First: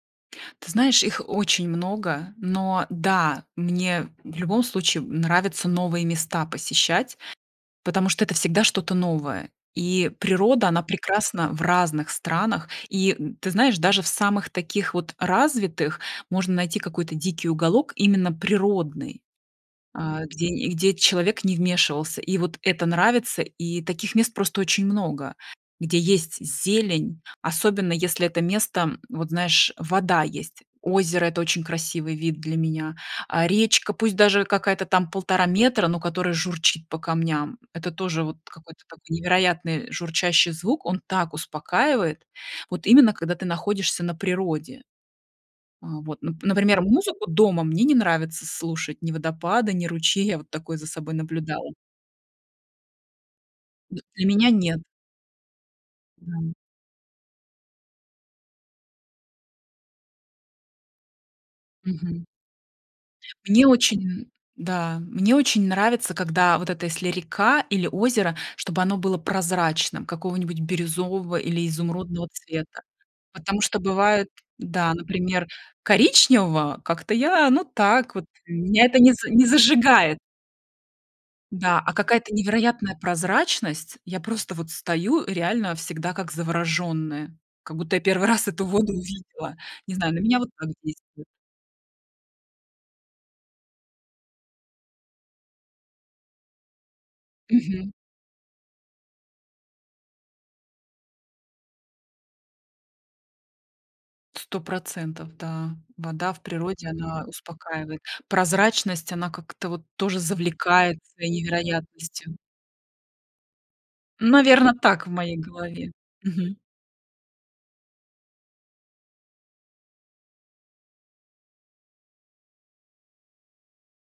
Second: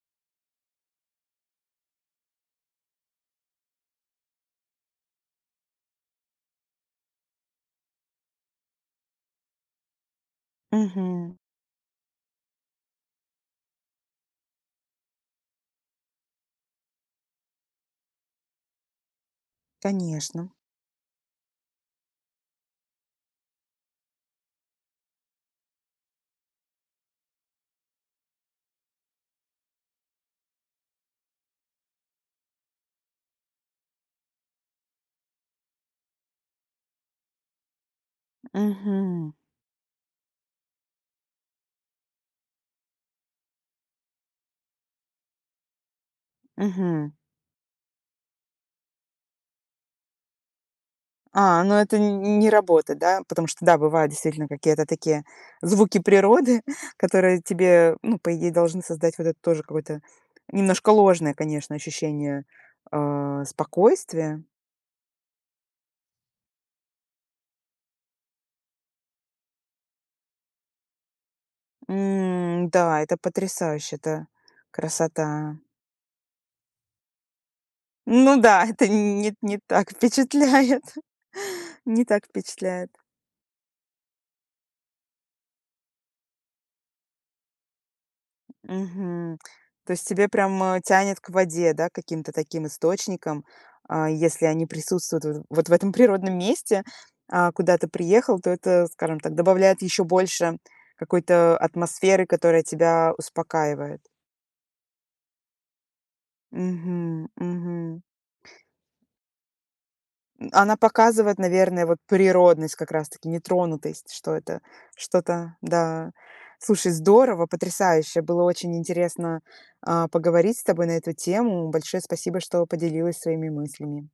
Ты знаешь, их очень много, но да, мне в любом случае, м, нравится новые места посещать, потому что это всегда что-то новое, и природа, она Мгм. прекрасна в разных странах. И, м, ты знаешь, даже в самых таких вот развитых можно найти какой-то дикий уголок, именно природный, а, где Конечно. и где человек не вмешивался. И вот это нравится. И таких мест просто очень много, где есть зелень, особенно если это место, м, вот знаешь, вода есть. Озеро- это очень красивый вид для меня. А речка, пусть даже какая-то там полтора метра, но которая журчит по камням. Это тоже вот какой-то такой Мгм. невероятный журчащий звук, он так успокаивает, вот именно когда ты находишься на природе. А вот, нап например, Мгм. музыку дома мне не нравится слушать, ни водопады, ни ручей. Я вот такое за собой А, наблюдала. ну это нь не работает, да? Потому что, да, Д бывают для действительно меня нет. какие-то такие звуки Да. природы, которые тебе, ну, по идее должны создать вот это тоже какой-то немножко ложное, конечно, Мгм. ощущение, а, Мне очень, м спокойствия. да, мне очень нравится, когда вот это если река или озеро, чтобы оно было прозрачным, какого-нибудь бирюзового или изумрудного М, цвета, да, это потому что потрясающе, это бывает, да, например, красота. коричневого- как-то я, ну, так вот Ну да, меня это это не нь за нет, не не так зажигает. впечатляет. Да, а Не так какая-то невероятная впечатляет. прозрачность. Я просто вот стою, э, реально всегда как завороженная, как будто я 1 раз эту воду Мгм. увидела, То не есть знаю, на тебе меня вот прям, так э, тянет действует. к воде, да, каким-то таким источникам. А если они присутствуют в, вот в этом природном месте, а куда ты Мгм. приехал, то это, скажем так, добавляет ещё больше какой-то атмосферы, которая тебя успокаивает. 100 %, да, вода в природе, она Мгм. успокаивает, Мгм. прозрачность, она как-то вот тоже М, она завлекает своей показывает, наверное, вот невероятностью. природность как раз-таки, нетронутость, что это Наверно, так в моей что-то, голове. да. Мгм. Слушай, здорово, потрясающе, было очень интересно, а, поговорить с тобой на эту тему. Большое спасибо, что поделилась своими мыслями.